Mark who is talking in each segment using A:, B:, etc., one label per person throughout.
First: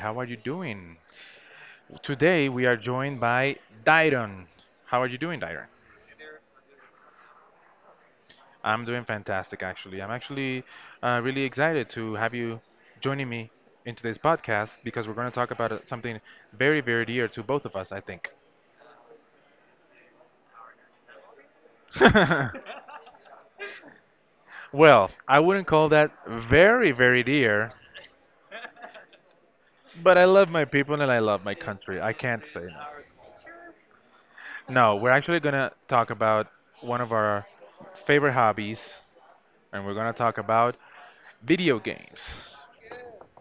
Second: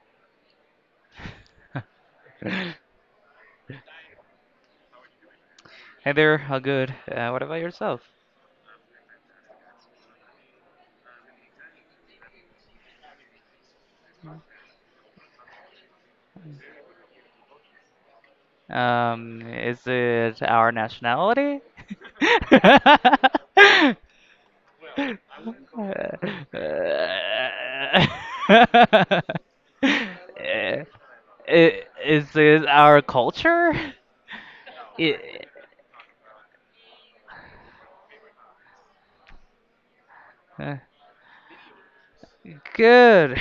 A: How are you doing? Today we
B: Hey
A: are joined by Dairon. How are you doing, Dairon?
B: there, how good. What about yourself?
A: I'm doing fantastic, actually. I'm actually really excited to have you joining me in today's podcast because we're going to talk about something very, very dear to both of us, I think.
B: Is it our nationality?
A: Well, I wouldn't call that
B: Eh,
A: very, very dear,
B: i-
A: but I love my people and I love my country. I
B: Is
A: can't say
B: this
A: no.
B: our culture?
A: No, we're actually
B: I-
A: going to talk about one of our favorite hobbies, and we're gonna talk
B: uh,
A: about video games.
B: Good.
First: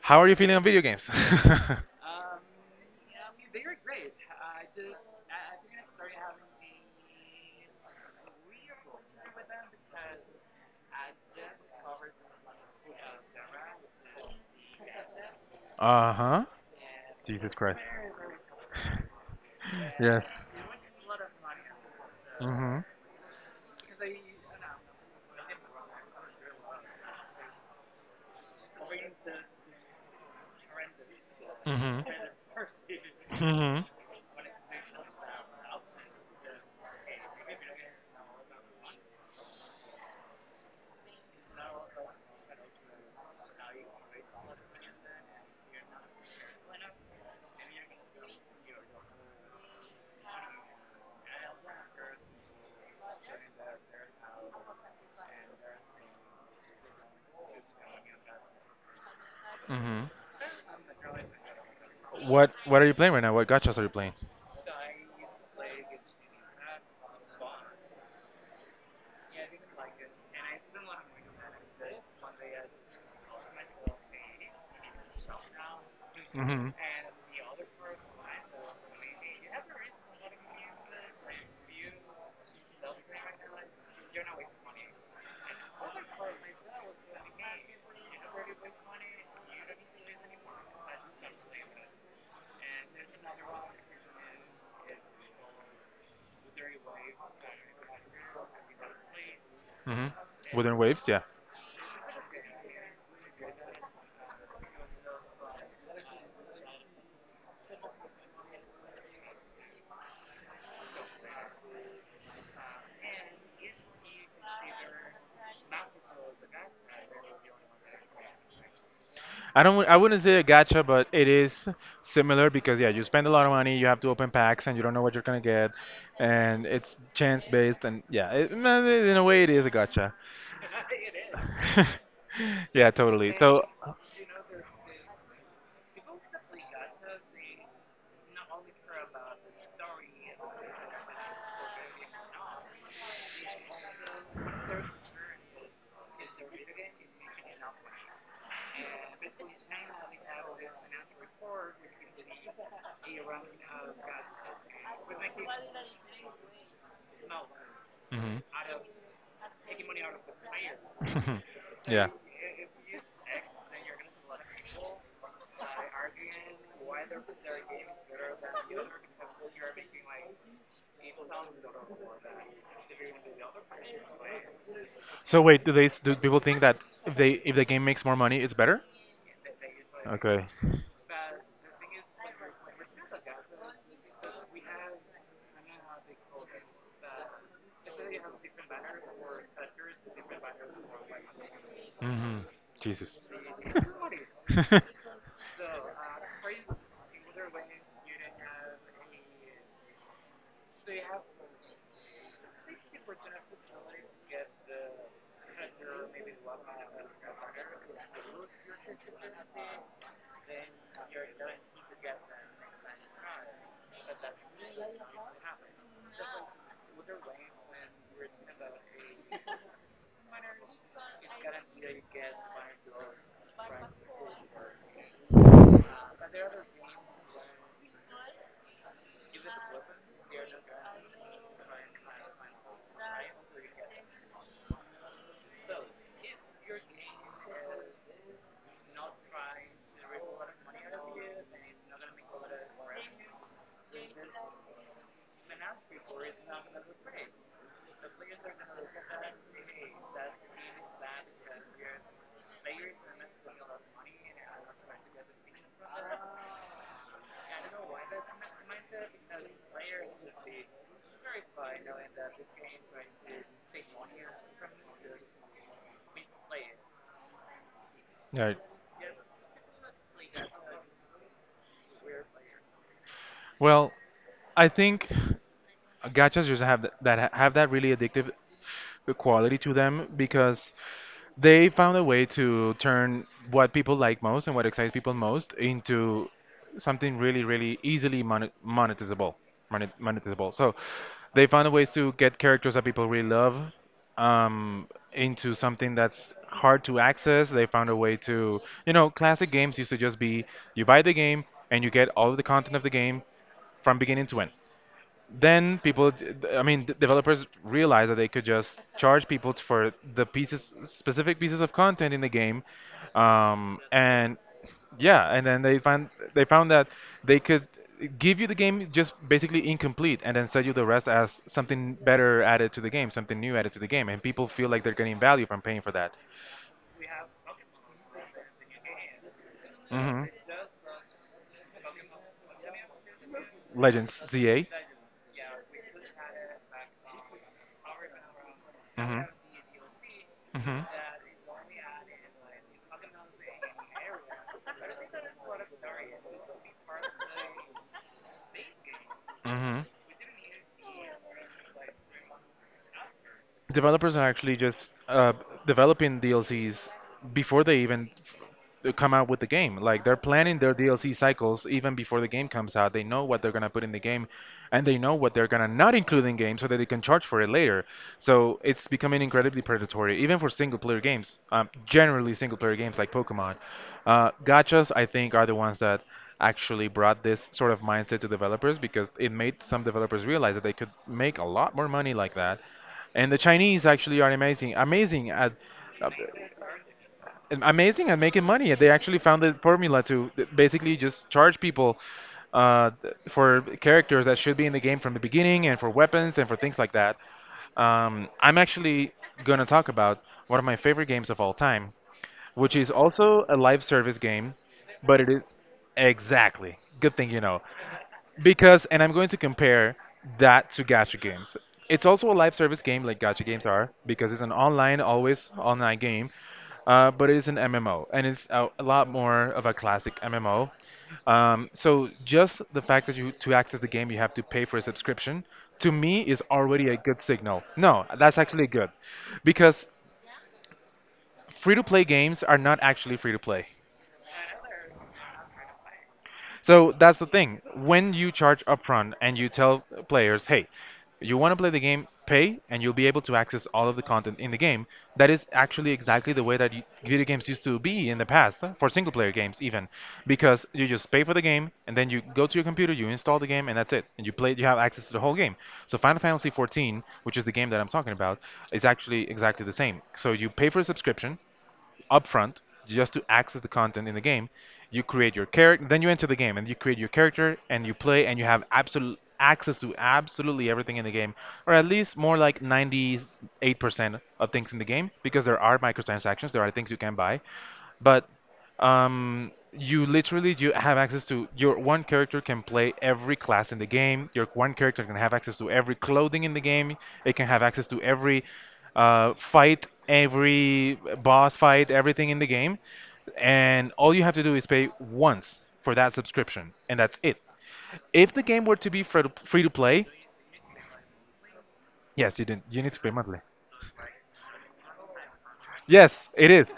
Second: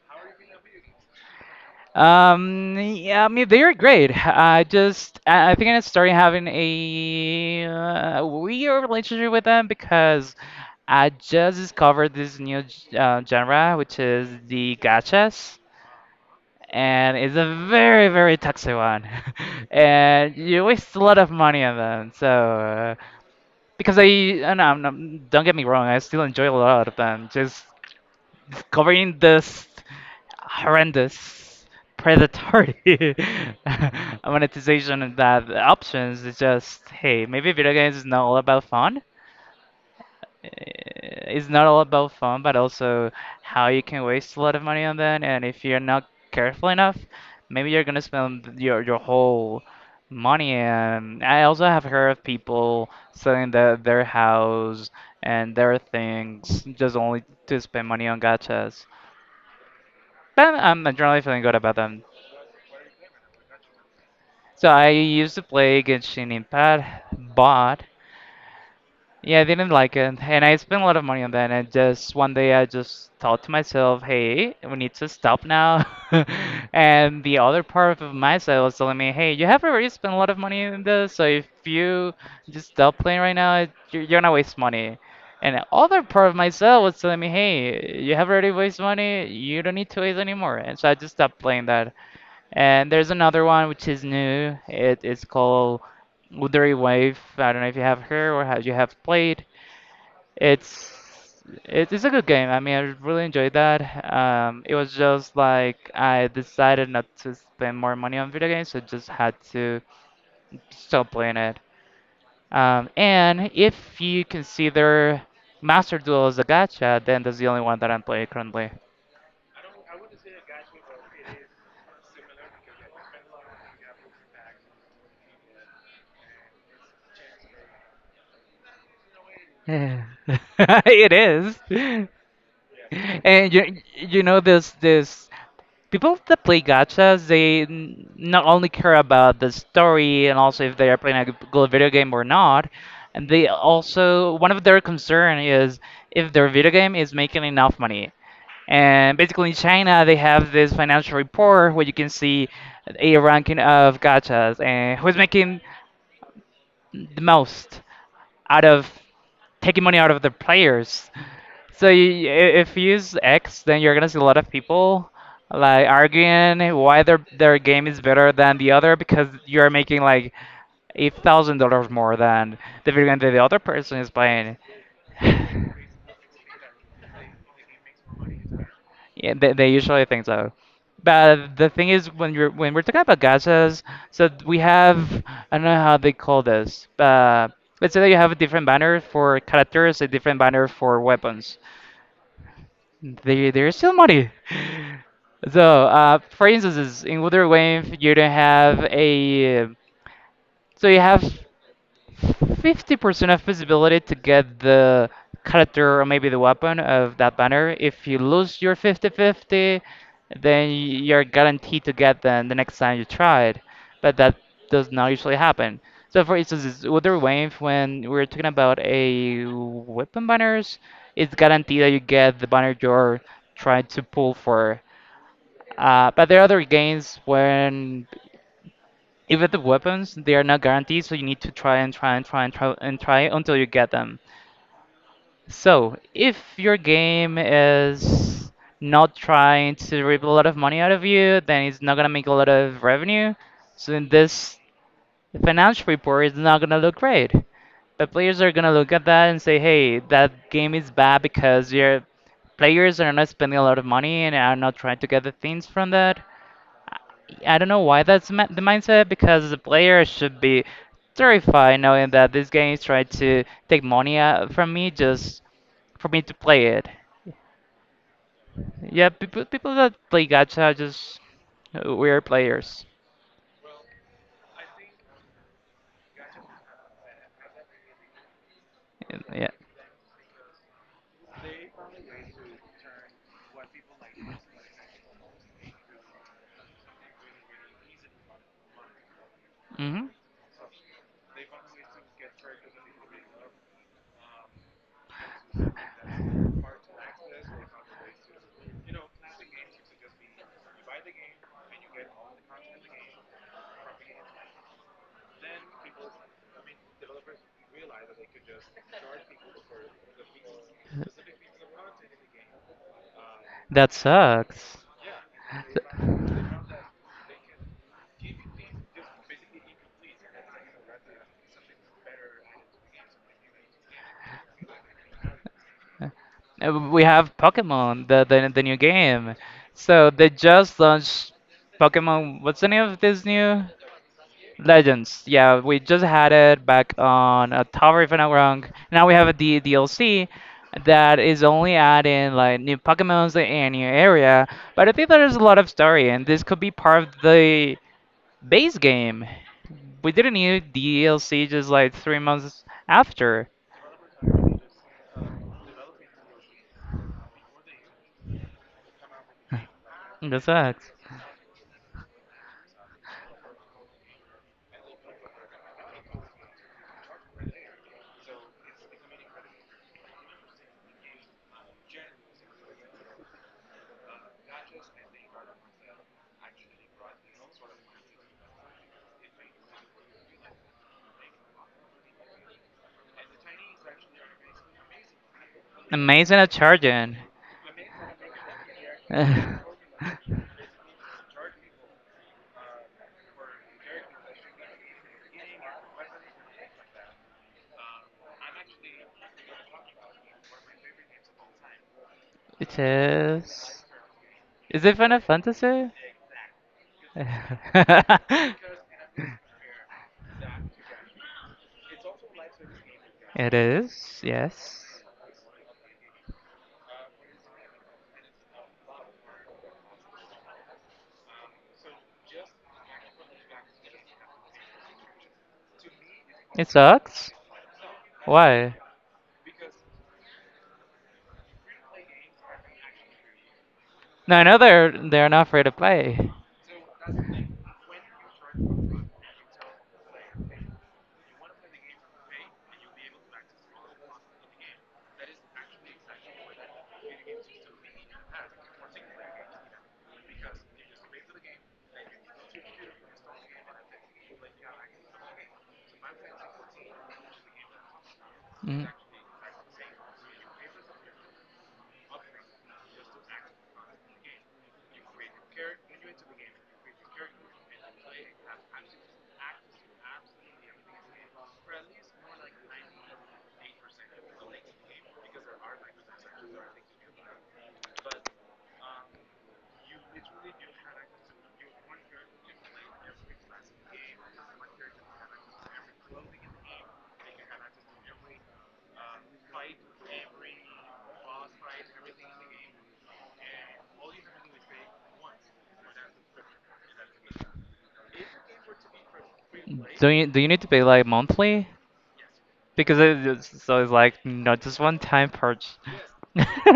A: How are you feeling on video games? uh
B: Yeah, I mean they're great. I think I started having a weird relationship with them because I just discovered this new genre, which is the gachas,
A: huh.
B: and it's
A: Jesus
B: a
A: Christ.
B: very toxic one.
A: Yes.
B: And you waste a lot of money on them. So
A: Mm
B: because I and don't get me wrong, I still enjoy a lot of them. Just covering
A: hmm.
B: this horrendous
A: Mm hmm. Mm
B: predatory
A: hmm.
B: monetization and that options, it's just hey, maybe video games is not all about fun. Eh, it's not all about fun, but also how you can waste a lot of money on that, and if you're not careful enough, maybe you're gonna spend your whole money. And I also have heard of people selling their house and their things just only to spend money on gachas.
A: Mm
B: But I'm generally feeling good about them.
A: hmm. What are you playing right now? What gotchas are you playing?
B: So I used to play Genshin Impact, but yeah, I didn't like it, and I spent a lot of money on that. And just one day, I just thought to myself, "Hey, we need to stop now."
A: Mm
B: And the other part of myself was telling me, "Hey, you have already spent a
A: hmm.
B: lot of money in this, so if you just stop playing right now, you're gonna waste money." And the other part of myself was telling me, "Hey, you have already wasted money. You don't need to waste anymore." And so I just stopped playing that. And there's another one which is new. It is called Woodery Wave. I don't know if you have heard or have you have played.
A: Hmm. Wooden
B: It's
A: waves, yeah.
B: it is a good game. I mean, I really enjoyed that. It was just like I decided not to spend more money on video games, so just had to stop playing it. And if you consider Master Duel as a gacha, then that's the only one that I'm playing currently.
A: I don't. I wouldn't say a gacha, but it is similar because yeah, you spend a lot of money, you have to open packs, and you don't know what you're gonna get, and it's chance based, and yeah, it, man, it- in a way, it is a gacha.
B: It is.
A: Yeah, totally.
B: And
A: So,
B: you know, this people that play gachas, they not only care about the story and also if they are playing a good video game or not, and they also, one of their concern is if their video game is making enough money. And basically in China, they have this financial report where you can see a ranking of gachas and who's making the most
A: mhm.
B: out of taking money out of the players.
A: Yeah.
B: If you use X, then you're gonna see a lot of people like arguing why their game is better than the other because you're making like $8,000 more than the video game that the other person is playing.
A: So wait, do they s- do people think that if they if the game makes more money, it's better?
B: Yeah, they usually think
A: Okay.
B: so. But the thing is, when we're talking about gachas, so we have, I don't know how they call this. Let's say that you have a different banner for characters, a different banner for weapons.
A: Hmm. Jesus.
B: They're still money. So, for instance, in Wonder Wave, you don't have a so you have 50% of visibility to get the character or maybe the weapon of that banner. If you lose your 50-50, then you're guaranteed to get them the next time you try it. But that does not usually happen. So for instance, with the Wave, when we're talking about a weapon banners, it's guaranteed that you get the banner you're trying to pull for. But there are other games when even the weapons, they are not guaranteed, so you need to try and try and try and try and try until you get them. So, if your game is not trying to reap a lot of money out of you, then it's not gonna make a lot of revenue. So in this financial report, it's not gonna look great. But players are gonna look at that and say, "Hey, that game is bad because your players are not spending a lot of money and are not trying to get the things from that." I don't know why that's the mindset, because the player should be terrified knowing that this game is trying to take money out from me just for me to play it.
A: Right.
B: Yeah, people that play gacha are just weird players.
A: Well, I think. Gachas just have that, that have that really addictive
B: Yeah.
A: quality to them because they found a way to turn what people like most and what excites people most into something really, really easily monetizable,
B: Hmm.
A: monetizable. So they found ways to get characters that people really love um, into something that's hard to access. They found a way to, you know, classic games used to just be you buy the game and you get all of the content of the game from beginning to end, then people I mean d- developers realized that they could just charge people for the pieces specific pieces of content in the game,
B: That
A: and
B: sucks.
A: yeah, and then they found that they could give you the game just basically incomplete and then sell you the rest as something better added to the game, something new added to the game, and people feel like they're getting value from paying for that.
B: We have Pokemon, the new game. So
A: Hmm.
B: they just launched Pokemon. What's the name of this new?
A: Legends ca.
B: Legends, yeah, we just had it back on a tower if I'm not wrong. Now we
A: Hmm.
B: have a D DLC
A: Hmm.
B: that is only adding like new Pokemons and new area, but I think there is a lot of story and this could be part of the base game.
A: Hmm.
B: We did not need DLC just like 3 months after.
A: Developers are actually just developing DLCs before they even f- come out with the game. Like, they're
B: That
A: planning their
B: sucks.
A: DLC cycles even before the game comes out. They know what they're gonna put in the game, and they know what they're gonna not include in game so that they can charge for it later. So it's becoming incredibly predatory, even for single player games. Generally, single player games like Pokemon, gachas I think are the ones that actually brought this sort of mindset to developers because it made some developers realize that they could make a lot more money like that, and the Chinese actually are amazing, uh,
B: Amazing at charging.
A: amazing at making money. They actually
B: It
A: found the formula to th- basically just charge people for characters that should be in the game from the beginning, and for weapons and for things like that. I'm actually gonna talk about one of my favorite games of all time, which is also a live
B: is.
A: service game,
B: Is it
A: but
B: Final
A: it is.
B: Fantasy?
A: Exactly. Good thing you know. Because, and I'm going to compare that to gacha games. It's also a live service game like gacha
B: It
A: games are,
B: is,
A: because it's an
B: yes.
A: online, always online game, but it is an MMO, and it's a lot more of a classic MMO. So just the fact that you to access the game you have to pay for a subscription, to me is
B: It
A: already a good
B: sucks.
A: signal. No, that's actually
B: Why?
A: good, because free-to-play games are not actually free-to-play.
B: No, I know they're not free to play.
A: So that's the thing. When you charge upfront and you tell players, hey, you want to play the game, pay, and you'll be able to access all of the content in the game, that is actually exactly the way that y- video games used to be in the past, for single player games even, because you just pay for the game and then you go to your computer, you install the game, and that's it. And you play, you have access to the whole game. So Final Fantasy 14, which is the game that I'm talking about, is
B: Mm.
A: actually exactly the same. So you pay for a subscription, upfront just to access the content in the game. You create your character, then you enter the game and you create your character and you play and you have absolute access to absolutely everything in the game, or at least more like 98% of things in the game because there are microtransactions, there are things you can buy, but you literally you have access to your one character can play every class in the game. Your one character can have access to every clothing in the game. It can have access to every fight, every boss fight, everything in the game. And all you have to do is pay once for that subscription, and that's it. If the game were to be free to play,
B: Do you need to pay like monthly?
A: yes, you didn't. You need
B: Because
A: to pay
B: it
A: monthly.
B: is, so it's like not just one time purchase.
A: Yes, it is.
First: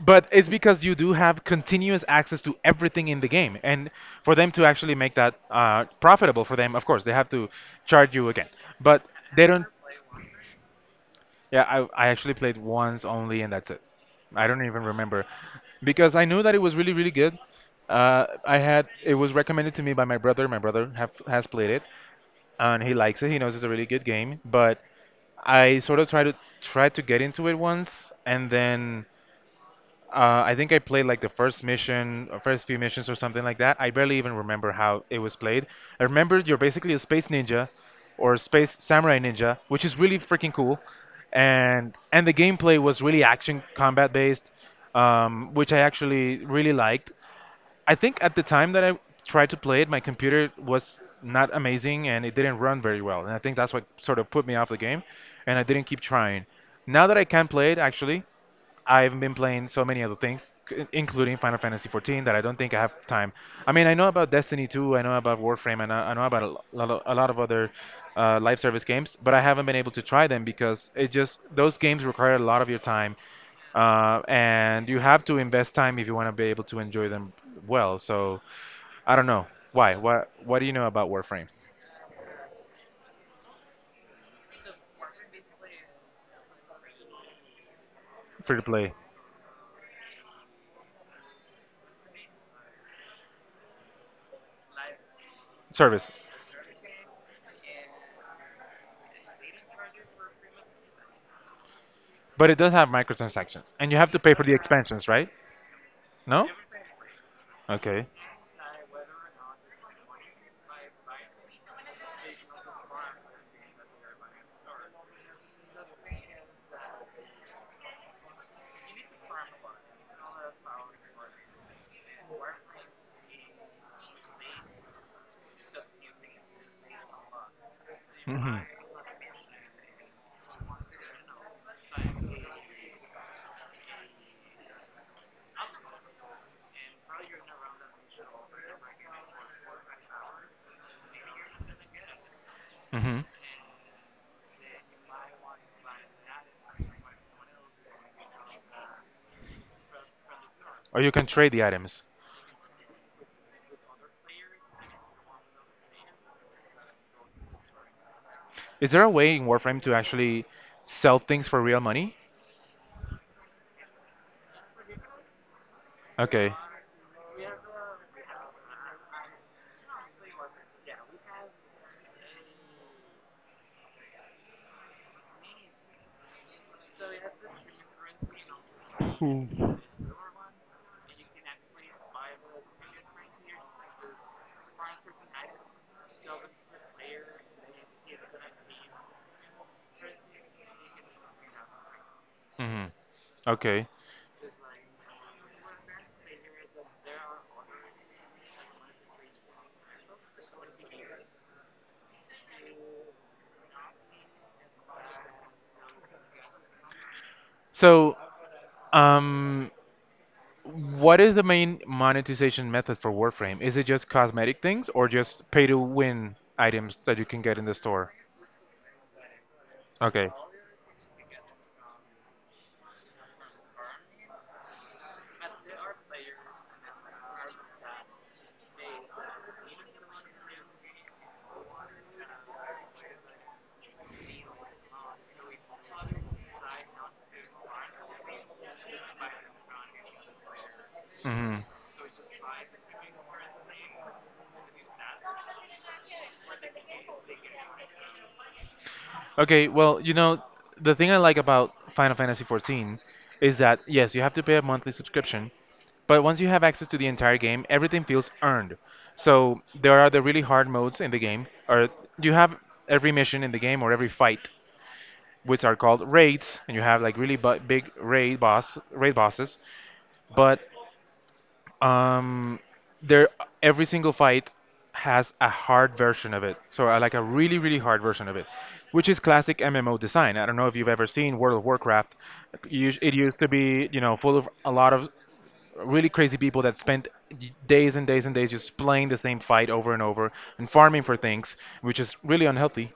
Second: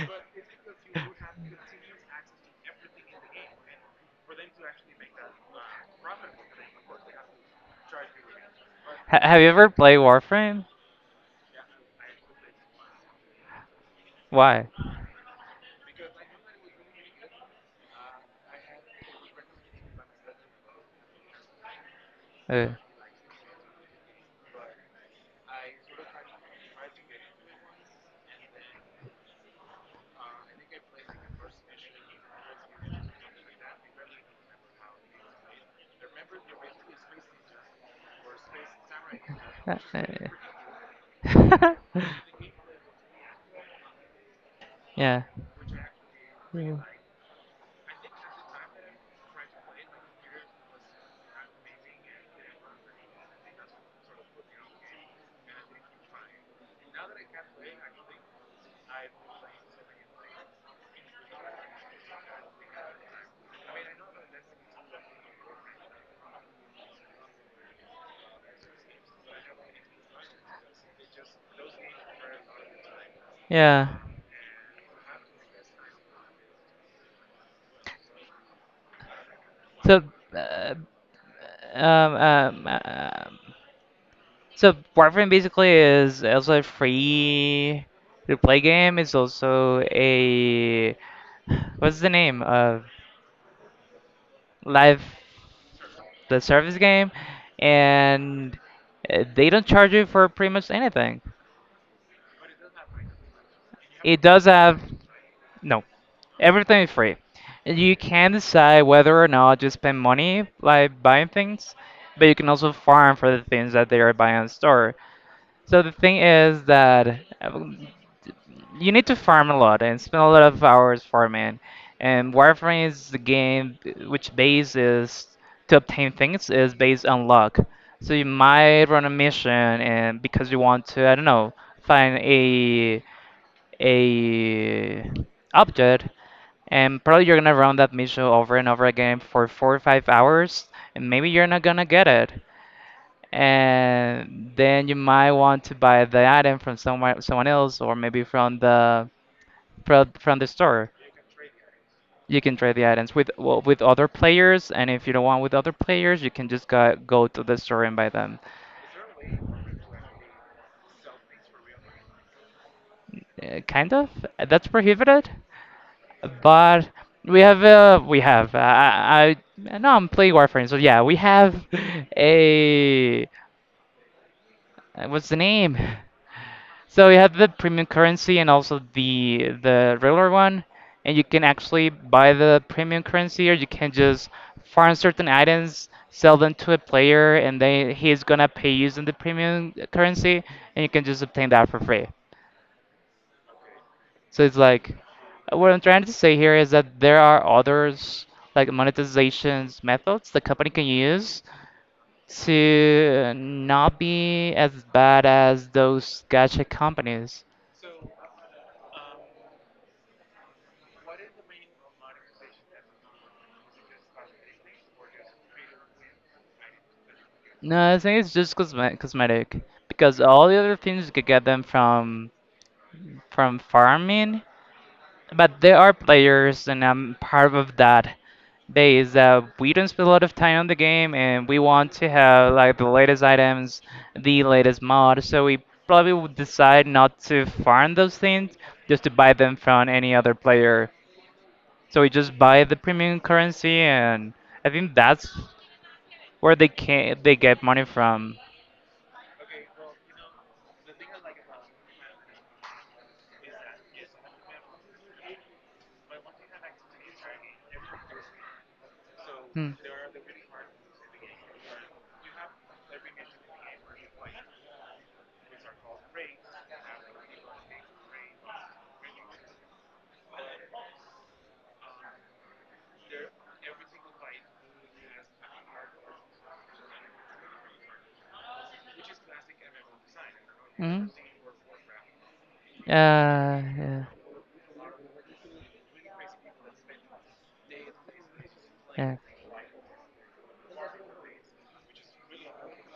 A: But it's because you do have continuous access to everything in the game. And for them to actually make that profitable for them, of course, they have to charge you again. But
B: Ha, have
A: they
B: you
A: don't.
B: ever played Warframe?
A: Yeah, I actually played once only, and that's it. I don't
B: Why?
A: even remember. Because I knew that it was really, really good. I had it was recommended to me by my brother. My brother has played it,
B: Uh,
A: and he likes it. He knows it's a really good game. But I sort of tried to get into it once, and then I think I played like the first mission, or first few missions, or something like that. I barely even remember how it was played. I remember you're basically a space ninja, or space samurai ninja,
B: Uh,
A: which is really freaking cool,
B: uh,
A: and the gameplay was really action combat based,
B: yeah,
A: which I actually really liked. I think at the time that I tried to play it, my computer was not amazing and it didn't run very well. And I think that's what sort of put me off the game, and I didn't keep trying. Now that I can play it, actually, I've been playing so many other things, c- including Final Fantasy 14, that I don't think I have time. I mean, I know about Destiny 2, I know about Warframe, and I know about a lo- lot of, a lot of other live service games, but I haven't been able to try them because it just those games require a lot of your time,
B: yeah.
A: and you have to invest time if you want to be able to enjoy them well. So I don't know why.
B: So,
A: What do you
B: uh,
A: know about Warframe?
B: um, um, um, uh, so Warframe basically is also a free to
A: Free
B: play
A: to play
B: game. It's also a, what's the name of, live
A: service,
B: the service game, and they don't charge you for pretty much anything.
A: but it does have microtransactions, and you have to
B: It
A: pay for
B: does
A: the
B: have
A: expansions, right?
B: No,
A: No?
B: everything is free. You
A: Okay.
B: can decide whether or not to spend money like buying things, but you can also farm for the things that they are buying in store. So the thing is that you need to farm a lot and spend a lot of hours farming. And Warframe is the game which base is to obtain things is based on luck. So you
A: Hmm.
B: might run a mission and because you want to, I don't know, find a object, and probably you're gonna run that mission over and over again for 4 or 5 hours, and maybe you're not gonna get it.
A: Hmm.
B: And then you might want to buy the item from somewhere, someone else, or maybe from the store.
A: Or you can trade the items.
B: You can trade the items with, well, with other players, and if you don't want with other players, you can just go to the store and buy them.
A: Is there a way in Warframe to actually sell things for real money?
B: Kind of. That's prohibited,
A: Okay.
B: but we have I no I'm playing Warframe, so yeah, we have a, what's the name. So you have the premium currency and also the regular one, and you can actually buy the premium currency, or you can just farm certain items, sell them to a player, and then he's gonna pay using the premium currency, and you can just obtain that for free.
A: Hmm. Okay.
B: So it's like, what I'm trying to say here is that there are others like monetizations methods the company can use to not be as bad as those gacha companies.
A: So, um, what is the main monetization method for Warframe? Is it just cosmetic things or just pay to win items that you can get in the
B: No, I
A: store?
B: think it's just cosmetic, because
A: Okay.
B: all the other things you could get them from farming, but there are players, and I'm part of that base that we don't spend a lot of time on the game, and we want to have like the latest items, the latest mod. So we probably would decide not to farm those things, just to buy them from any other player.
A: Hmm.
B: So we just buy the premium currency, and I think that's where they get money from.
A: Okay, well, you know, the thing I like about Final Fantasy XIV is that, yes, you have to pay a monthly subscription, but once you have access to the entire game, everything feels earned. So
B: Hmm.
A: there are the really hard modes in the game, or you have every mission in the game or every fight, which are called raids, and you have like really bu- big raid bosses. But um there every single fight has a hard version of it, so like a really really hard version of it, which is classic MMO design. I don't know if you've ever
B: Mm.
A: seen World of Warcraft. It it used to be, you
B: Yeah,
A: know, full of a lot of really crazy people that spent days and days and days just playing
B: yeah,
A: the same fight over and over and farming for things, which is really unhealthy.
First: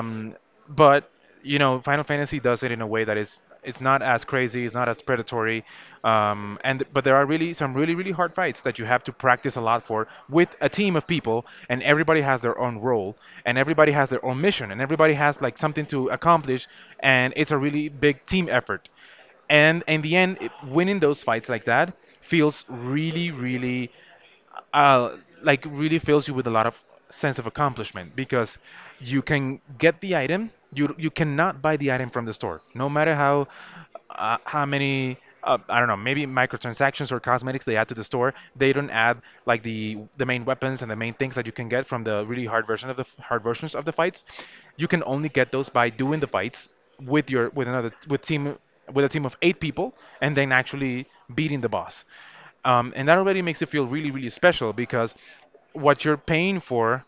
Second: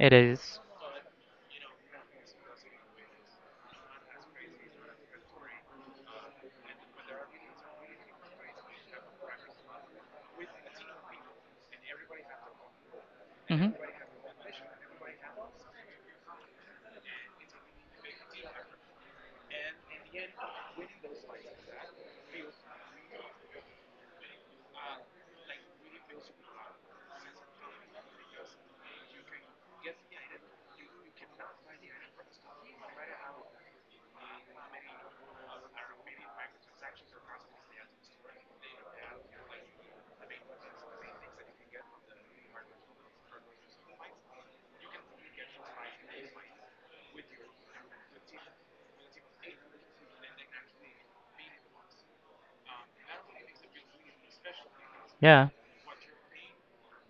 B: it is.
A: but you know, Final Fantasy does it in a way that is it's not as crazy, it's not as predatory, and but there are really some really really hard fights that you have to practice a lot for with a team of people, and everybody has their own role, and
B: Mm-hmm.
A: everybody has their own mission, and everybody has like something to accomplish, and it's a really big team effort. And in the end, winning those fights like that feels really, really, uh, like really fills you with a lot of sense of accomplishment because you can get the item. You cannot buy the item from the store, no matter how many I don't know, maybe microtransactions or cosmetics they add to the store. They don't add like the main weapons and the main things that you can get from the really hard version of the hard versions of the fights. You can only get those by doing the fights with your with another with team with a team of eight people and then actually beating the boss. And that already makes it feel really, really special because
B: Yeah,
A: what you're paying for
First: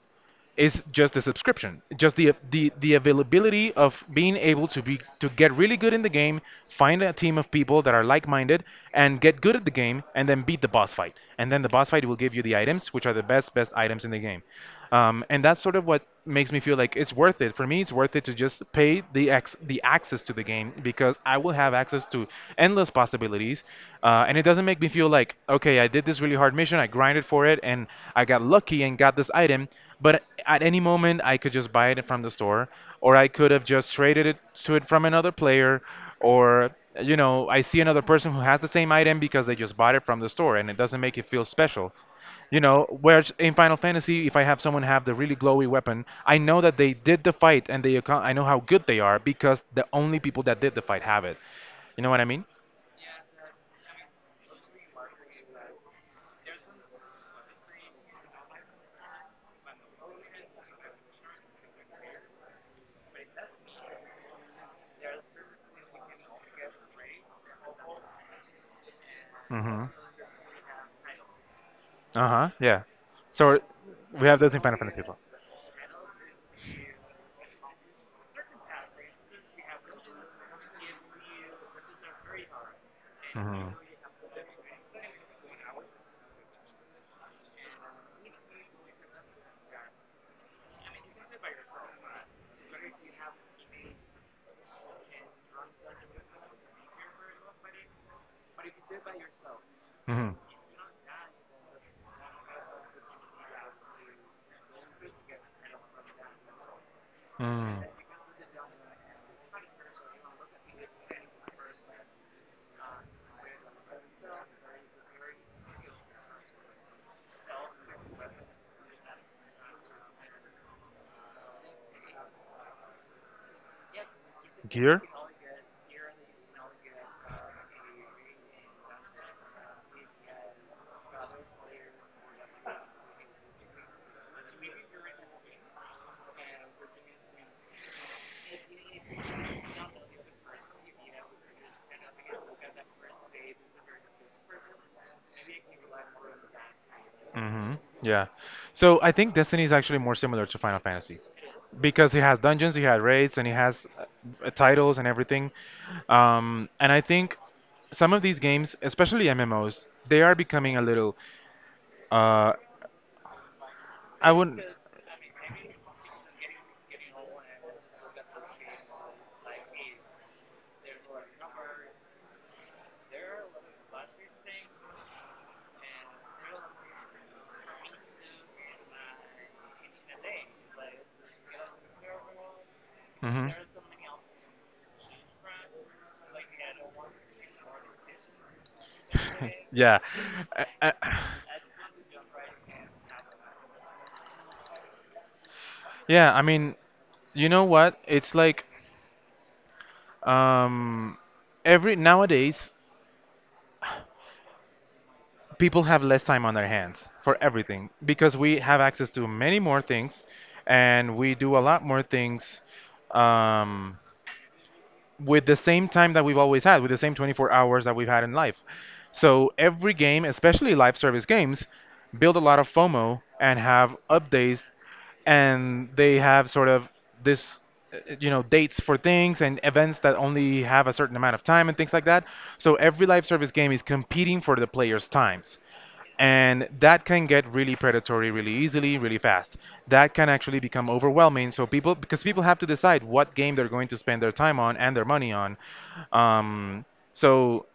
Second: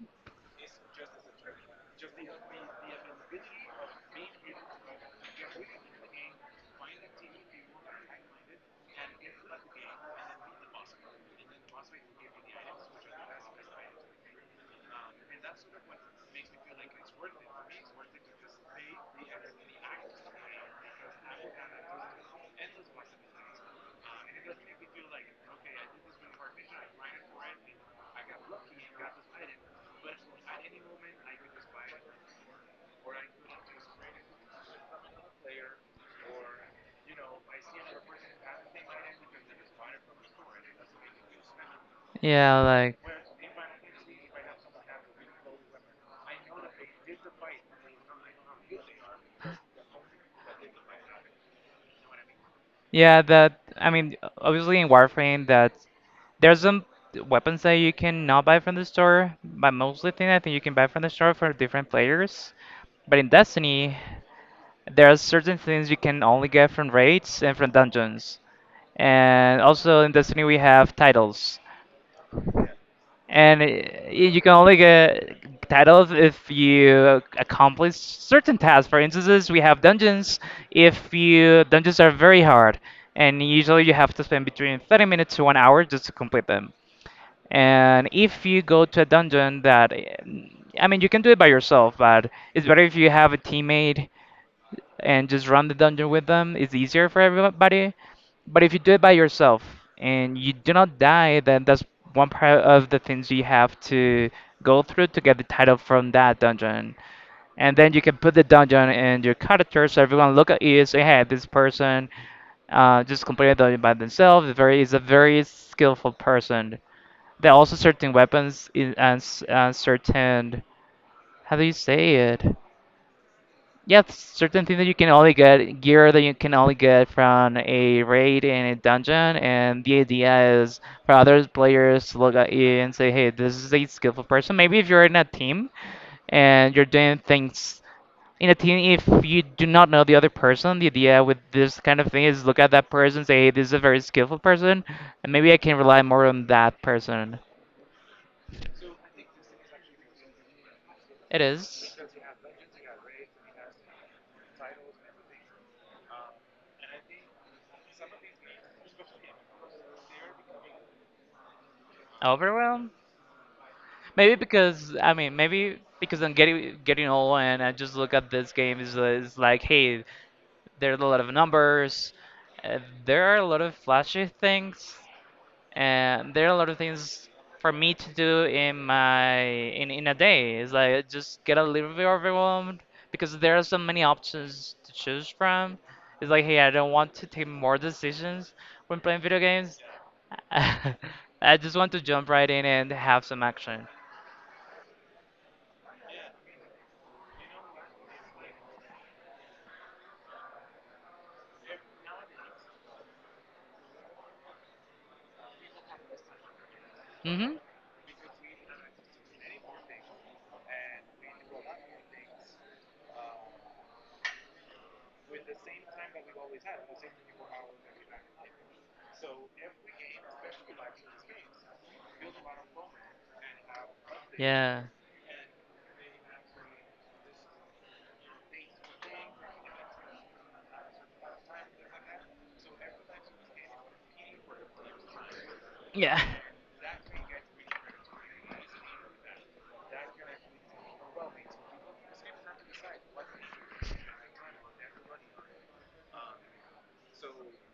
A: is just the subscription, just the availability of being able to be to get really good in the game, find a team of people that are like-minded, and get good at the game, and then beat the boss fight. And then the boss fight will give you the items, which are the best items in the game. And that's sort of what makes me feel like it's worth it. For me, it's worth it to just pay the access to the game because I will have access to endless possibilities, and it doesn't make me feel like okay, I did this really hard mission, I grinded for it, and I got lucky and got this item. But at any moment, I could just buy it from the store, or I could have just traded it from another player, or I see another person who has the same item because they just bought it from the store, and it doesn't make it feel special. You
B: yeah,
A: know,
B: like,
A: whereas in Final Fantasy, if I have someone have the really glowy weapon, I know that they did the fight and they account, I know how good they are because the only people that did the fight have it. You know what I mean?
B: yeah, that, I mean, obviously in Warframe, that there's some weapons that you cannot buy from the store, but mostly thing I think you can buy from the store for different players. But in Destiny, there are certain things you can only get from raids and from dungeons. And
A: Mm-hmm.
B: also in Destiny we have titles.
A: Uh-huh. Yeah. So
B: And
A: we have
B: you can
A: those in
B: only
A: Final Fantasy as well.
B: get titles if you accomplish certain tasks. For instances, we have dungeons. If you dungeons are very hard, and
A: Mm-hmm.
B: usually you have to spend between 30 minutes to 1 hour just to complete them. And if you go to a dungeon that, I mean, you can do it by yourself, but it's better if you have a teammate and just run the dungeon with them. It's easier for everybody. But if you do it by yourself
A: Mm-hmm.
B: and you do not die, then that's one part of the things you have to go through to get the title from that dungeon. And
A: Mm.
B: then you can put the dungeon in your character so everyone look at you say, hey, this person just completed the dungeon by themselves. Very is a very skillful person. There are also certain weapons and and certain, how do you say it? Yeah, certain things that you
A: Gear?
B: can only get, gear that you can only get from a raid in a dungeon, and the idea is for other players to look at you and say, hey, this is a skillful person. Maybe if you're in a team and you're doing things in a team, if you do not know the other person, the idea with this kind of thing is look at that person, say, hey, this is a very skillful person, and maybe I can rely more on that person.
A: Hmm. Yeah. So I think Destiny is actually more similar to Final Fantasy
B: It is.
A: because he has dungeons, he has raids, and he has titles and everything. And I think some of these games, especially MMOs, they are becoming a little. Uh,
B: Overwhelm?
A: I
B: Maybe
A: wouldn't.
B: because I mean, maybe because I'm getting old, and I just look at this game is like, hey, there are a lot of numbers, uh, there are a lot of flashy things, and there are a lot of things for me to do in my in a day. It's like I just get a little bit overwhelmed because
A: Hmm.
B: there are so many options to choose from. It's like, hey, I don't want to take more decisions when playing video games.
A: Yeah. I, I,
B: I just want to jump right in and have some action.
A: yeah. I mean, you know what? It's like um, every nowadays. People have less time on their hands for
B: Mm-hmm.
A: everything because we have access to many more things and we do a lot more things um, with the same time that we've always had, with the same 24 hours that we've had in life. So every game, especially live service games, build a lot of FOMO and have updates
B: Yeah.
A: and they have sort of this you know dates for things and events that only have a certain amount of time and things like that, so every live service game is competing for the players times,
B: Yeah.
A: and that can get really predatory really easily really fast. That can actually become overwhelming, so people, because people have to decide what game they're going to spend their time on and their money on. Um, so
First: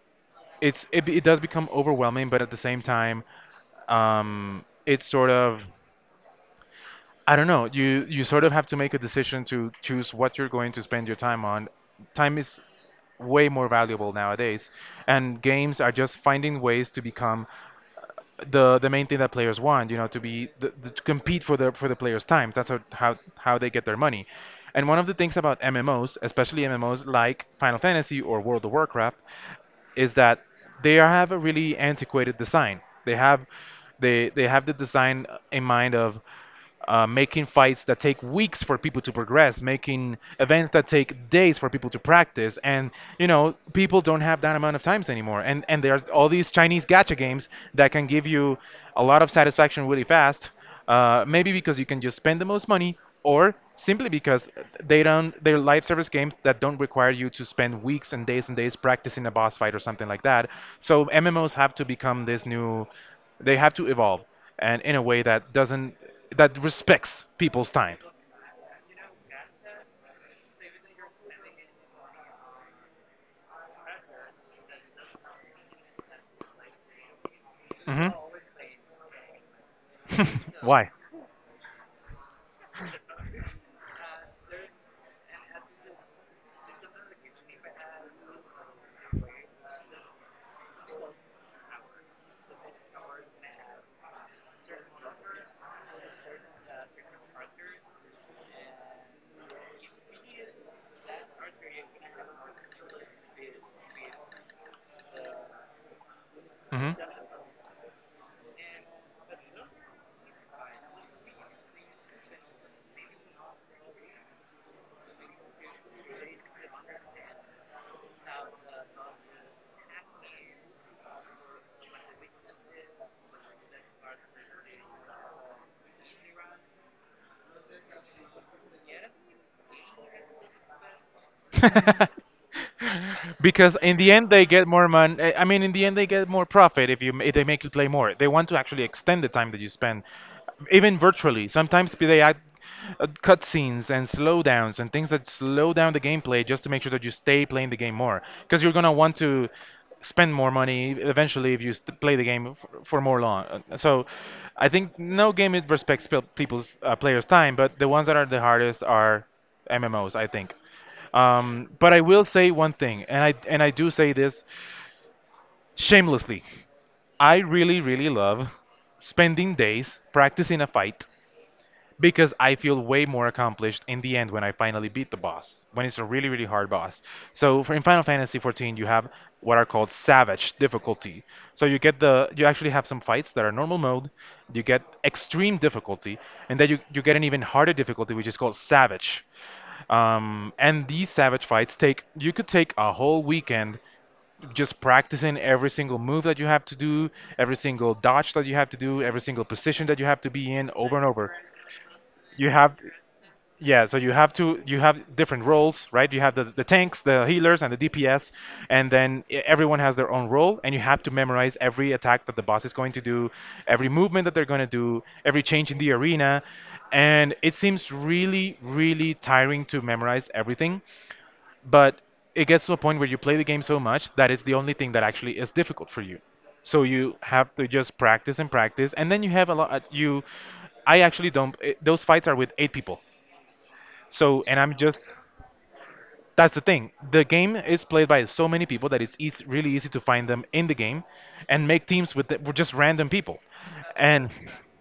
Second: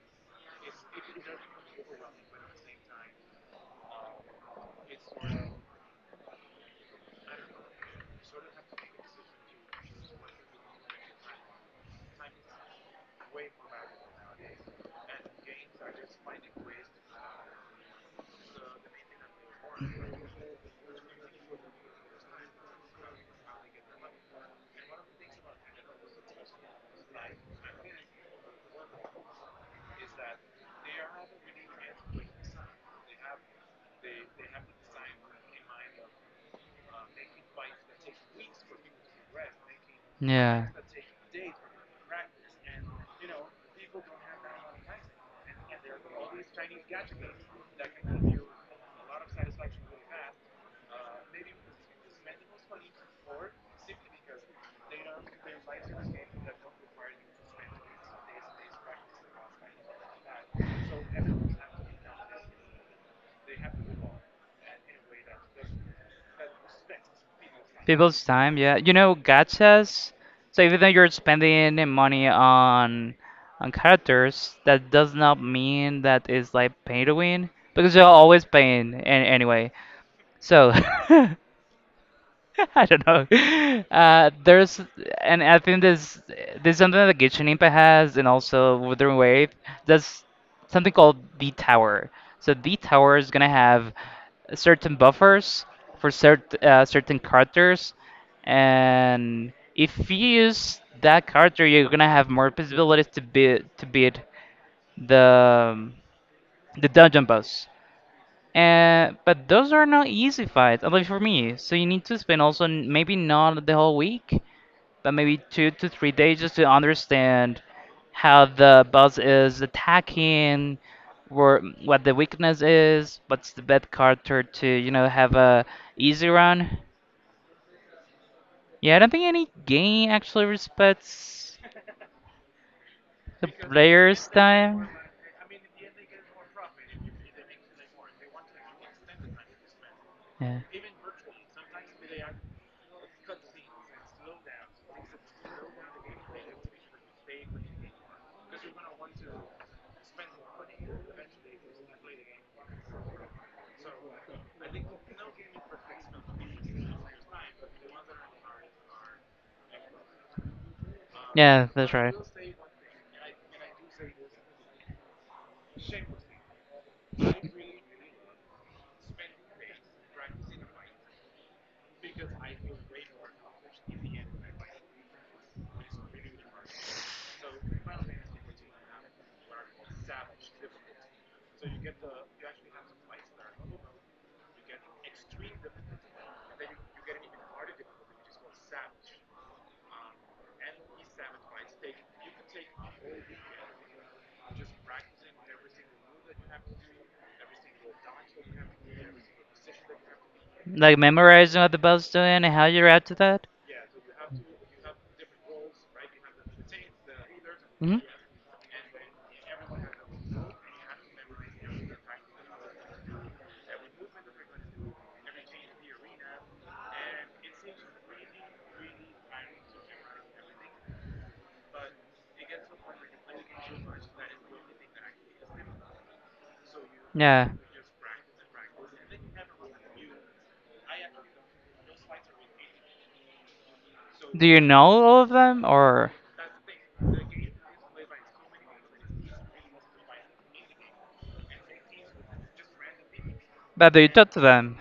A: it does become overwhelming, but at the same time, it's sort of I don't know. You sort of have to make a decision to choose what you're going to spend your time on. Time is way more valuable nowadays, and games are just finding ways to become the main thing that players want, you know, to be to compete for the players' time. That's how they get their money. And one of the things about MMOs, especially MMOs like Final Fantasy or World of Warcraft, is that have a really antiquated design. They have they have the design in mind of making fights that take weeks for people to progress, making events that take days for people to practice, and you know people don't have that amount of times anymore. And there are all these Chinese gacha games that can give you a lot of satisfaction really fast, maybe because you can just spend the most money, or simply because they don't they're live service games that don't require you to spend weeks and days practicing a boss fight or something like that. So MMOs have to become this new, they have to evolve and in a way that doesn't that respects people's time.
B: People's time, yeah. You know, God says, so even though you're spending the money on characters, that does not mean that it's like pay to win because you're
A: Hmm.
B: always paying an anyway. So
A: Why?
B: I don't know. Uh, there's, and I think there's something that Genshin Impact has, and also Wuthering Wave. That's something called the tower. So the tower is gonna have certain buffers for certain characters, and if you use that character, you're gonna have more possibilities to beat the um, the
A: Hmm.
B: dungeon boss. But those are not easy fights, at least for me. So you need to spend also maybe not the whole week, but maybe 2 to 3 days just to understand how the boss is attacking, where what the weakness is, what's the best character to you know have a easy run. Yeah, I don't think any game actually respects the
A: Because in the
B: player's
A: end they get more
B: time.
A: money. I mean, in the end they get more profit if you if they make you play more. They want to actually extend the time that you spend,
B: Yeah,
A: even virtually. Sometimes they add cutscenes and slowdowns and things that slow down the gameplay just to make sure that you stay playing the game more. Because you're gonna want to spend more money eventually if you play the game for more long. So I think no game it respects people's players' time, but the ones that are the hardest are MMOs, I think.
B: yeah, that's
A: But I
B: right.
A: will say one thing, and I do say this shamelessly. I really, really love spending days practicing a fight because I feel way more accomplished in the end when I finally beat the boss, when it's a really, really hard boss. So for in Final Fantasy 14, you have what are called savage difficulty. So you get the you actually have some fights that are normal mode, you get extreme difficulty, and then you get an even harder difficulty which is called savage. And these savage fights take you could take a whole weekend just practicing every single move that you have to do, every single dodge that you have to do, every single position that you have to be in over
B: Like
A: and over.
B: memorizing what the bell's doing and
A: You
B: how
A: have,
B: you react to that?
A: yeah, so you have to you have different roles, right? You have the tanks, the healers, and the
B: Hmm.
A: DPS, and then everyone has their own role, and you have to memorize every attack that the boss is going to do, every movement that they're going to do, every change in the arena. And it seems really really tiring to memorize everything, but it gets to a point where you play the game so much that it's the only thing that actually is difficult for you. So you
B: Yeah.
A: have to just practice and practice, and then you have a lot. I actually don't. It, those fights are with eight people. So
B: Do
A: and
B: you
A: I'm
B: know
A: just
B: all of them or
A: that's the thing. The game is played by so many people that it's easy, really easy to find them in the game, and make teams with with just random people,
B: but do you talk
A: and
B: to them?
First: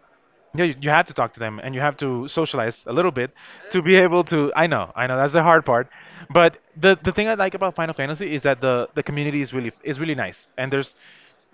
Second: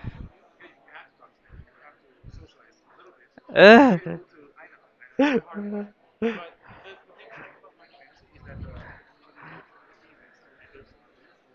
A: yeah, you have to talk to them and you have to socialize a little bit to be
B: Ugh.
A: able to. I know, that's the hard part. But the thing I like about Final Fantasy is that the community is really nice, and there's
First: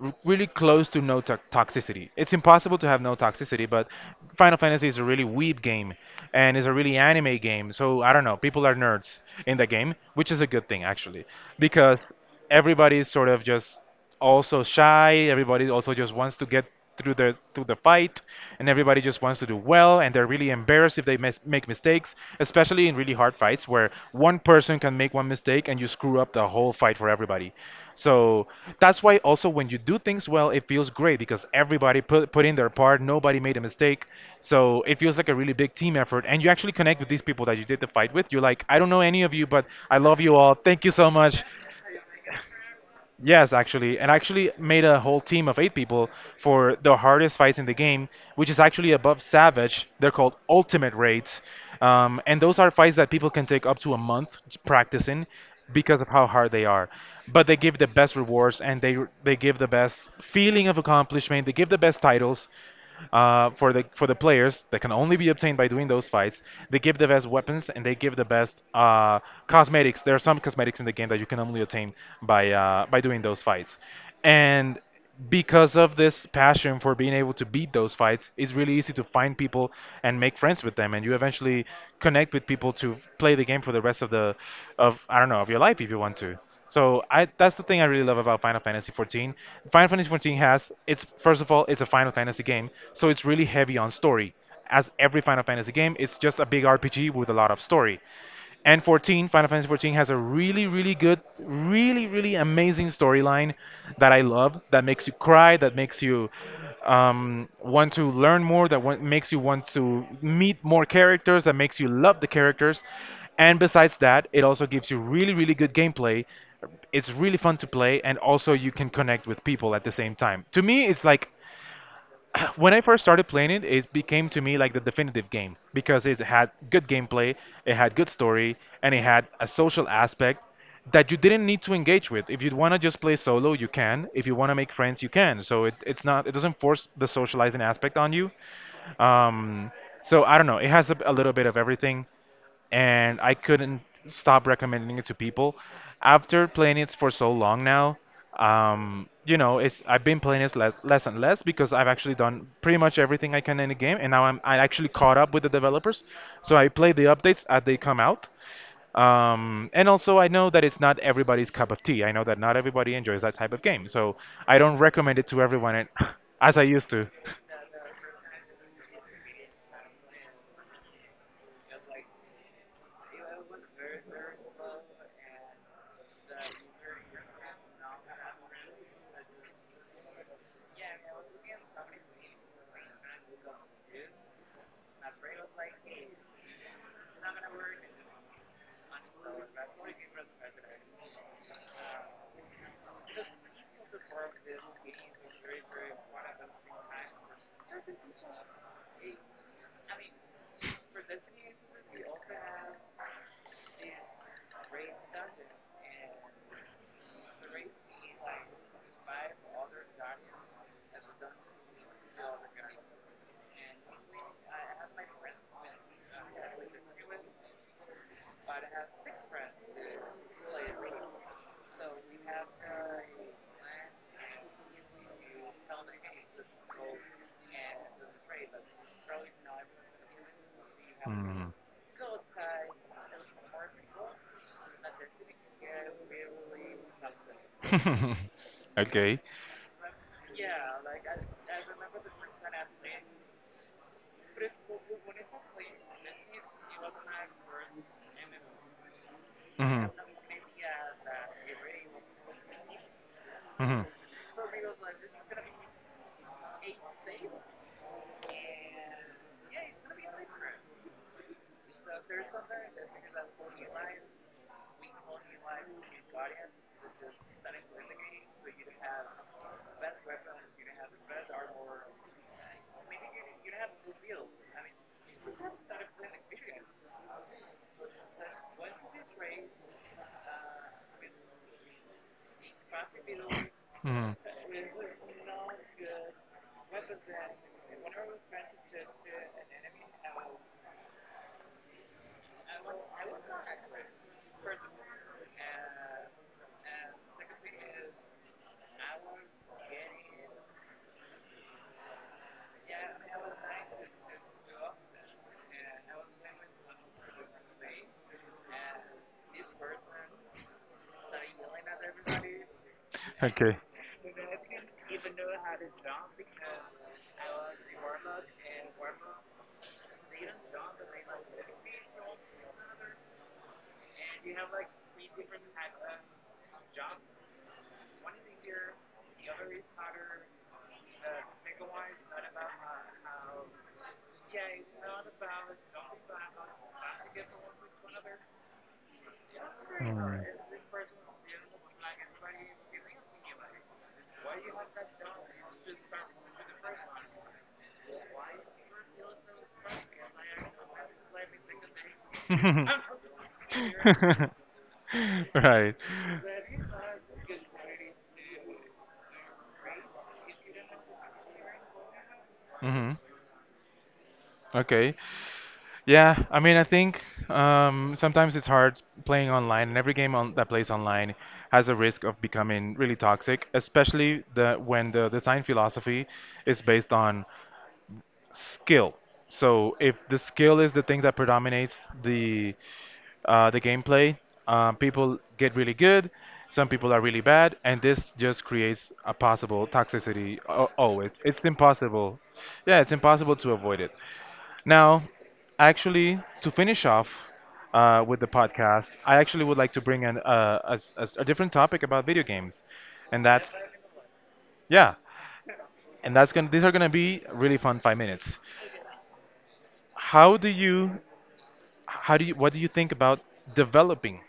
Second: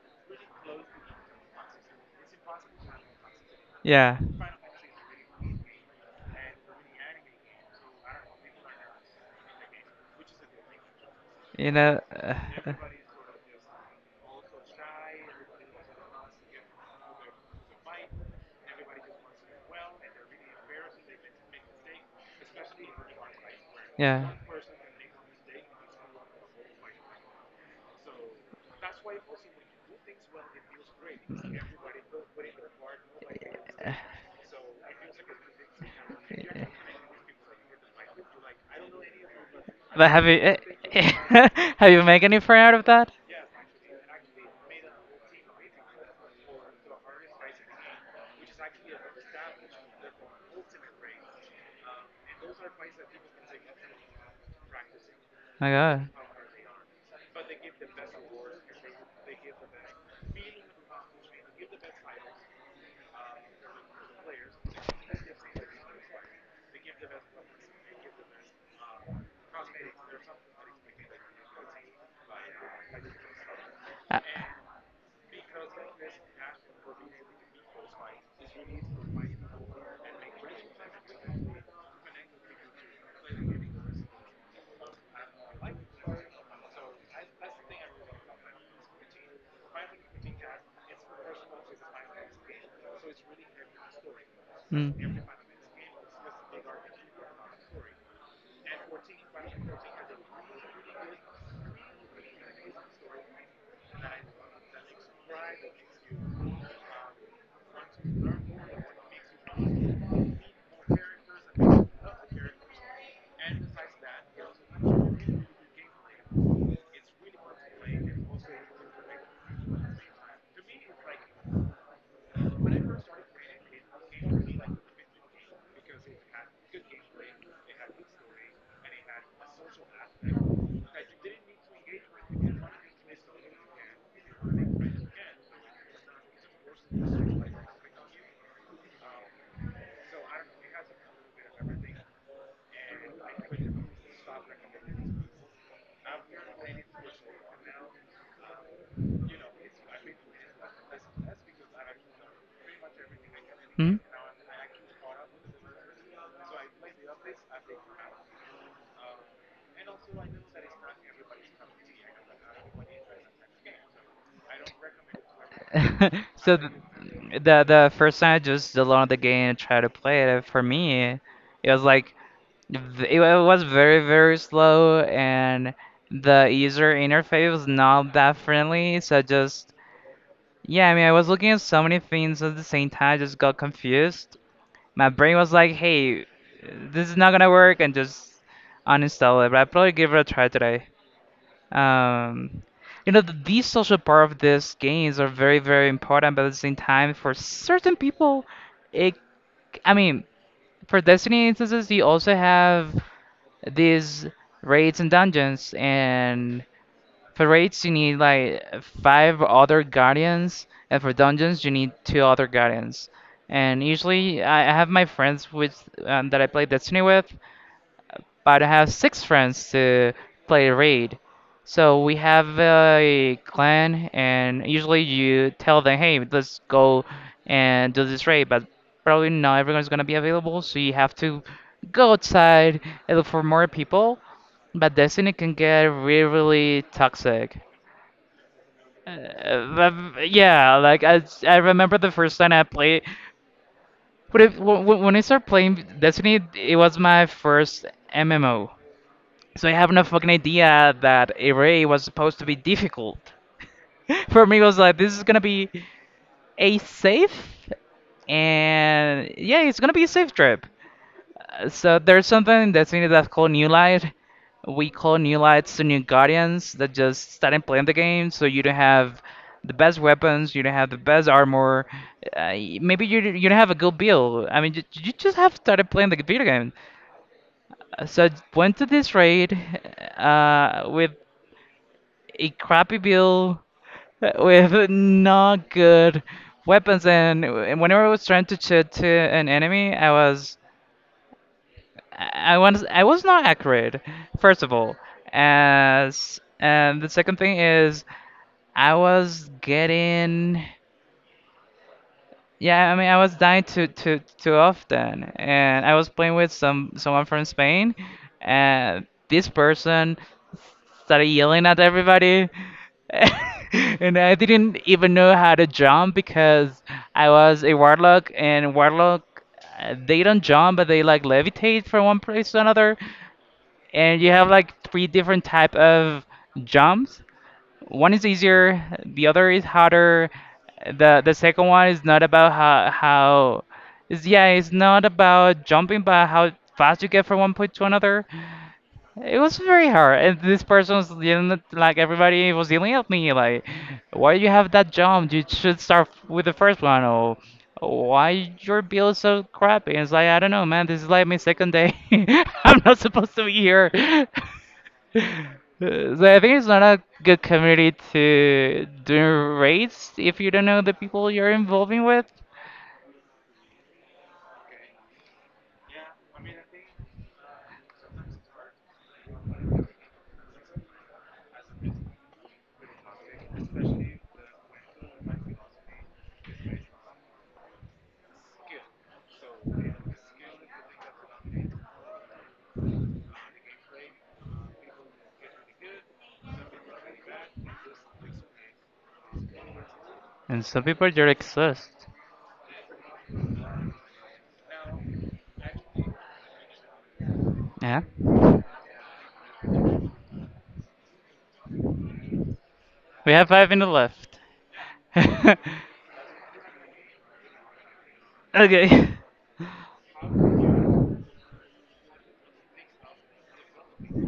A: really close to no to toxicity. It's impossible to have no toxicity, but
B: Yeah.
A: Final Fantasy is a really weeb game and is a really anime game. So I don't know, people are nerds in the game, which is a good thing actually,
B: You know.
A: because
B: Uh,
A: everybody is sort of just also shy. Everybody also just wants to get through the fight, and everybody just wants to do well. And they're really embarrassed if they make mistakes, especially in really hard fights where
B: yeah.
A: one person can make one mistake and you screw up the whole fight for everybody. So that's why also when you do things well, it feels great because everybody put in their part. Nobody made a mistake, so it feels like a really big team effort. And you actually connect with these people that you did the fight with. You're like, I don't know any of you, but I
B: But
A: love
B: have
A: you all.
B: you
A: Thank you so much.
B: have you make any friend out of that?
A: Yes, actually, and I actually made a whole team of eight people for the hardest fights in the game, which is actually above Savage. They're called Ultimate Raids, and those are fights that people can take up to a month practicing because
B: My
A: of how hard they are. But they give the best rewards, and they give the best feeling of accomplishment. They give the best titles, for the players that can only be obtained by doing those fights. They give the best weapons and they give the best cosmetics. There are some cosmetics in the game that you can only obtain by doing those fights,
B: God.
A: and because of this passion for being able to beat those fights, it's really easy to find people and make friends with them, and you eventually connect with people to play the game for the rest of the of I don't know of your life if you want to. So I that's the thing I really love about Final Fantasy 14. Final Fantasy 14 has it's first of all it's a Final Fantasy game, so it's really heavy on story. As every
B: Mm.
A: Final Fantasy game, it's just a big RPG with a lot of story. And 14, Final Fantasy 14 has a really, really good, really, really amazing storyline that I love, that makes you cry, that makes you want to learn more, that makes you want to meet more characters, that makes you love the characters. And besides that, it also gives you really, really good gameplay. It's really fun to play, and also you can connect with people at the same time. To me, it's like when I first started playing it, it became to me like the definitive game because it had good gameplay, it had good story, and it had a social aspect that you didn't need to engage with. If you want to just play solo, you can. If you want to make friends, you can. So it's not, it doesn't force the socializing aspect on you. Um, so I don't know. It has a little bit of everything, and I couldn't stop recommending it to people. After playing it for so long now, you know, it's I've been playing it le less and less because I've actually done pretty much everything I can in the
B: Hmm?
A: game, and now I actually caught up with the developers. So I play the updates as they come out. And also, I know that it's not everybody's cup of tea. I know that not everybody enjoys that type of game, so I don't recommend it to everyone as
B: So
A: I
B: th-
A: used to.
B: the first time I just downloaded the game and tried to play it, for me, it was like it was very very slow and the user interface was not that friendly. So just yeah, I mean I was looking at so many things at the same time, I just got confused. My brain was like, hey, this is not gonna work, and just uninstall it. But I probably give it a try today. Um, you know, these social part of these games are very, very important, but at the same time, for certain people, it, I mean, for Destiny instances, you also have these raids and dungeons, and for raids, you need like five other guardians, and for dungeons, you need two other guardians. And usually, I have my friends with that I play Destiny with but I have six friends to play raid. So we have a clan, and usually you tell them, hey, let's go and do this raid, but probably not everyone's gonna be available, so you have to
A: so
B: go outside and look for more people. But Destiny can get really, really toxic.
A: Mm. Okay.
B: Uh, yeah, like I remember the first time I played. But if, when I started playing Destiny, it was my first MMO. So I
A: Mhm.
B: have
A: No.
B: no fucking idea that array was supposed to be difficult. For me, it was like this is gonna be a safe, and yeah, it's gonna be a safe trip. So there's something that's in it that's called New Light. We call New Lights the New Guardians that just started playing the game, so you don't have the best weapons, you don't have the best armor. Maybe you don't have a good build. I mean, you just have started playing the video game. So I went to this raid with a crappy build
A: Mhm. Mhm.
B: with not good weapons, and whenever I was trying to shoot to an enemy, I was not accurate. First of all, as and the second thing is I was getting yeah, I mean I was dying too often and I was playing with someone from Spain and this person started yelling at everybody.
A: Okay.
B: And I didn't even know how to jump because I was a warlock, and warlock they don't jump, but they like levitate from one place to another. And you have like three different type of jumps. One is easier, the other is harder. The second one is not about how is yeah, it's not about jumping, but how fast you get from one point to another. It was very hard,
A: Mm.
B: and this person was dealing it- like everybody was yelling at me, like, "Why you have that jump? You should start with the first one." Or, "Why your build is so crappy?" And it's like, I don't know, man. This is like my second day. I'm not supposed to be here.
A: Right.
B: So I think it's not a good community to do raids if you don't know the people you're involving with,
A: Hmm. Okay. Yeah, I mean, I think sometimes it's hard playing online, and every that plays online has a risk of becoming really toxic, especially the when the design philosophy is based on skill. So if the skill is the thing that predominates the the gameplay, people get really good. Some people are really bad, and this just creates a possible toxicity.
B: and some people
A: Always,
B: just
A: it's
B: exist.
A: impossible. Yeah, it's impossible to avoid it. Now, actually, to finish off
B: Yeah,
A: with the podcast, I actually would like to bring an, a, s- a s- a different topic about video games, and
B: we have
A: that's
B: 5 minutes left.
A: yeah, and that's gonna. These are gonna be really fun 5 minutes.
B: Okay.
A: How do you how do you what do you think about developing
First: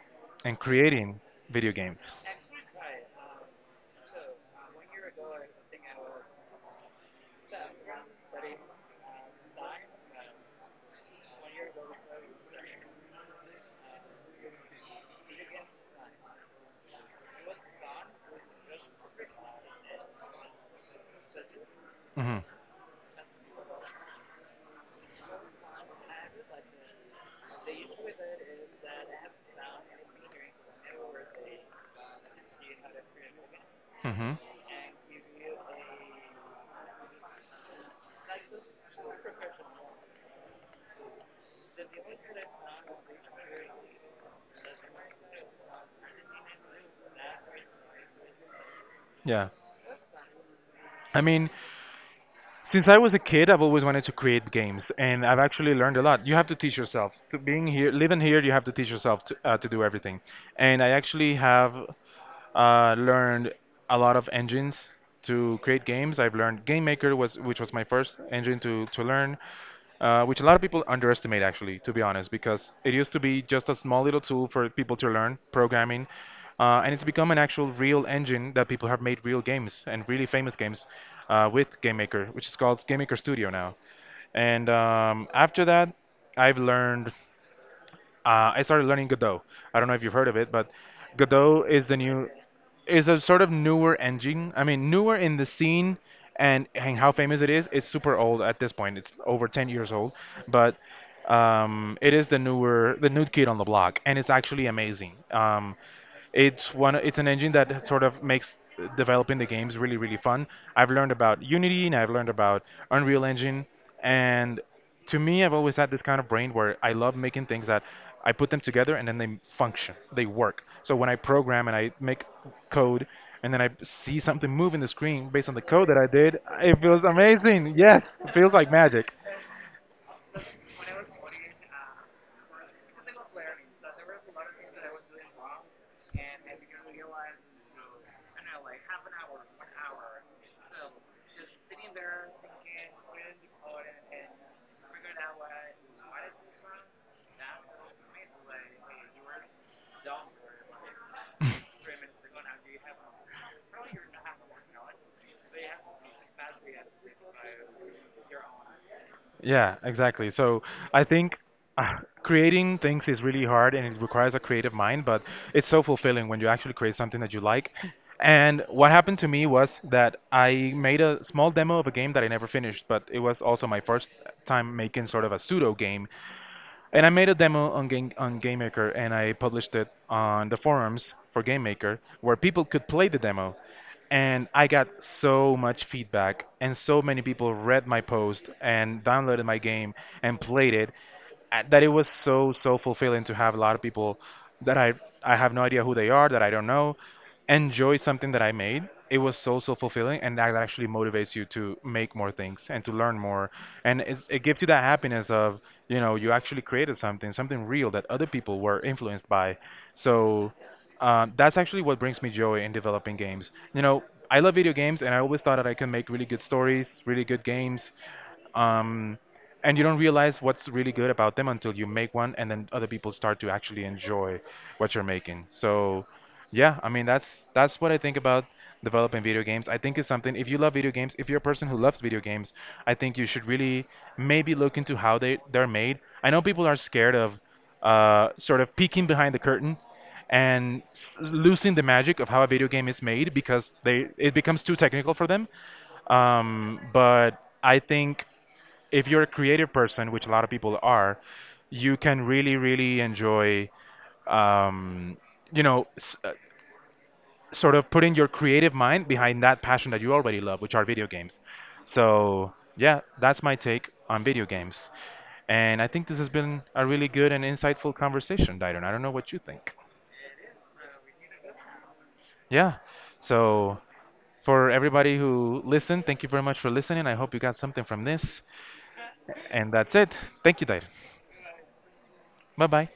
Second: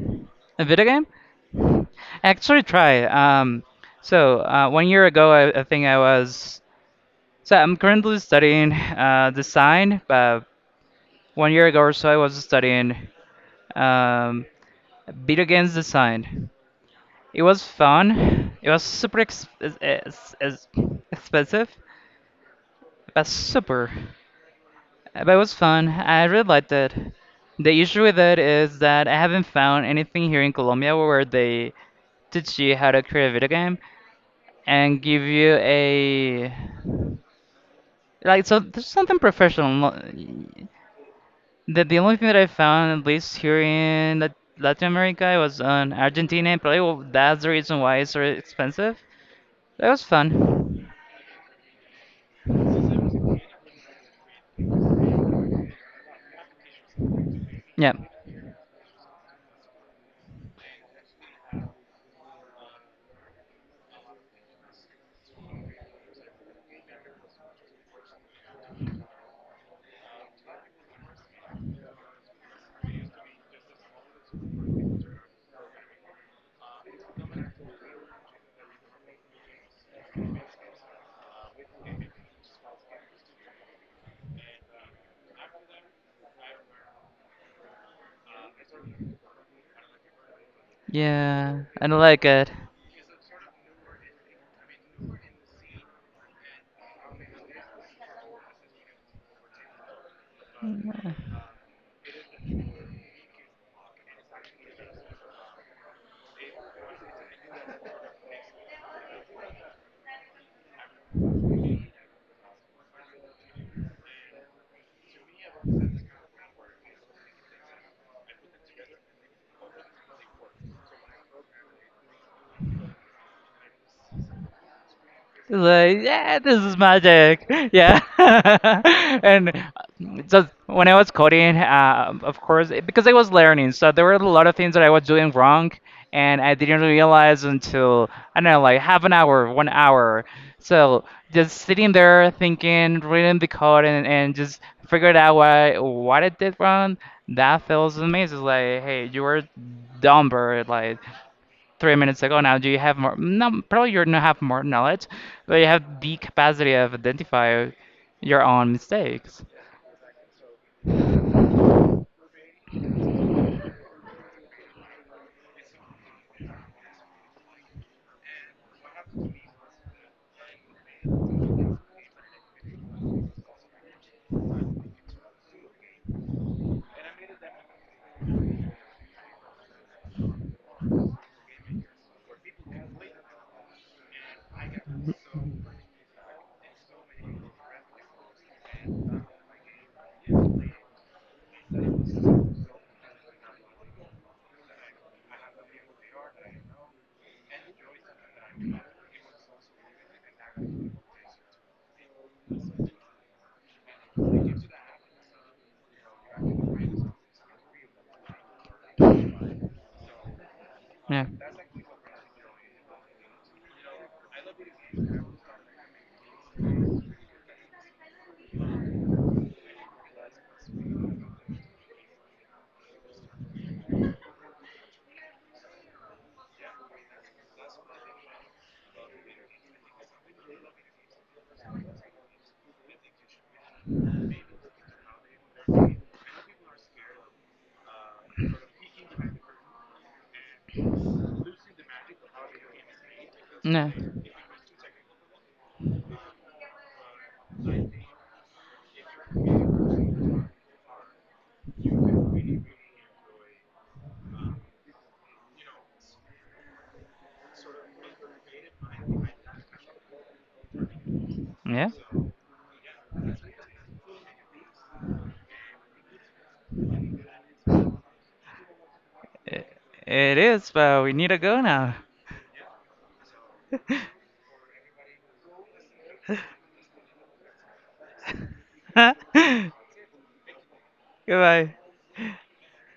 A: and
B: A video game?
A: creating video games?
B: Actually, try. 1 year ago, I think I was. So I'm currently studying design, but 1 year ago or so, I was studying um, video games design. It was fun. It was super expensive,
A: Mhm.
B: but super. But it was fun. I really liked it. The issue with it is that I haven't found anything here in Colombia where they teach you how to create a video game,
A: Mhm.
B: and give you a like so there's something professional no- the only thing that I found at least here in Latin America, it was on Argentina and probably well, that's the reason why it's so expensive.
A: Yeah.
B: That was fun.
A: I mean, since I was a kid, I've always wanted to create games, and I've actually learned a lot. You have to teach yourself. To being here,
B: Yeah,
A: living here, you have to teach yourself to do everything. And I actually have learned a lot of engines to create games. I've learned Game Maker, which was my first engine to learn. Which a lot of people underestimate actually, to be honest, because it used to be just a small little tool for people to learn programming, and it's become an actual real engine that people have made real games and really famous games with Game Maker, which is called Game Maker Studio now. And after that, I've learned. I started learning Godot. I don't know if you've heard of it, but
B: yeah,
A: Godot
B: I
A: is the
B: like
A: new
B: it.
A: is a sort of newer engine. I mean, newer in the scene and how famous it is. It's super old at this point. It's over 10 years old, but it is the new kid on the block, and it's actually amazing. It's one. It's an engine that sort of makes developing the games really, really fun. I've learned about Unity and I've learned about Unreal Engine, and to me, I've always had this kind of brain where I love making things that I put them together and then they function, they work. So when I program and I make code, and then I see something move in the screen based on the code that
B: Like
A: I did,
B: yeah, this is
A: it feels
B: magic.
A: amazing.
B: Yeah.
A: Yes, it feels like magic.
B: And so when I was coding of course because I was learning so there were a lot of things that I was doing wrong, and I didn't realize until I don't know like half an hour 1 hour. So just sitting there thinking reading the code, and just figured out why what I did wrong. That feels amazing, like hey you were dumber like 3 minutes ago, now do you have more? No, probably you don't have more knowledge, but you have the capacity of identify your own mistakes.
A: Yeah, exactly. So I think uh, creating things is really hard and it requires a creative mind, but it's so fulfilling when you actually create something that you like. And what happened to me was that I made a small demo of a game that I never finished, but it was also my first time making sort of a pseudo game. And I made a demo on GameMaker and I published it on the forums for GameMaker where people could play the demo. And I got so much feedback and so many people read my post and downloaded my game and played it that it was so, so fulfilling to have a lot of people that I have no idea who they are, that I don't know, enjoy something that I made. It was so, so fulfilling, and that actually motivates you to make more things and to learn more, and it gives you that happiness of you know you actually created something, something real that other people were influenced by. So
B: Yeah.
A: that's actually what brings me joy in developing games. You know, I love video games, and I always thought that I could make really good stories, really good games. Um, and you don't realize what's really good about them until you make one and then other people start to actually enjoy what you're making, so yeah, I mean that's what I think about developing video games. I think it's something, if you love video games, if you're a person who loves video games, I think you should really maybe look into how they're made. I know people are scared of sort of peeking behind the curtain and losing the magic of how a video game is made because
B: Yeah.
A: they it becomes too technical for them. But I think if you're a creative person, which a lot of people are, you can really, really enjoy, um, you know, s- uh, sort of putting your creative mind behind that passion that you already love, which are video games.
B: Yeah.
A: So, yeah, that's my take on video games. And I think this has been a really good and insightful conversation, Dairon. I don't know what you
B: I-
A: think.
B: It is, but we need to go now.
A: Yeah. So, for everybody who listened, thank you very much for listening. I hope you got something from this. And that's it. Thank you, Dairon.
B: Goodbye.
A: Bye bye.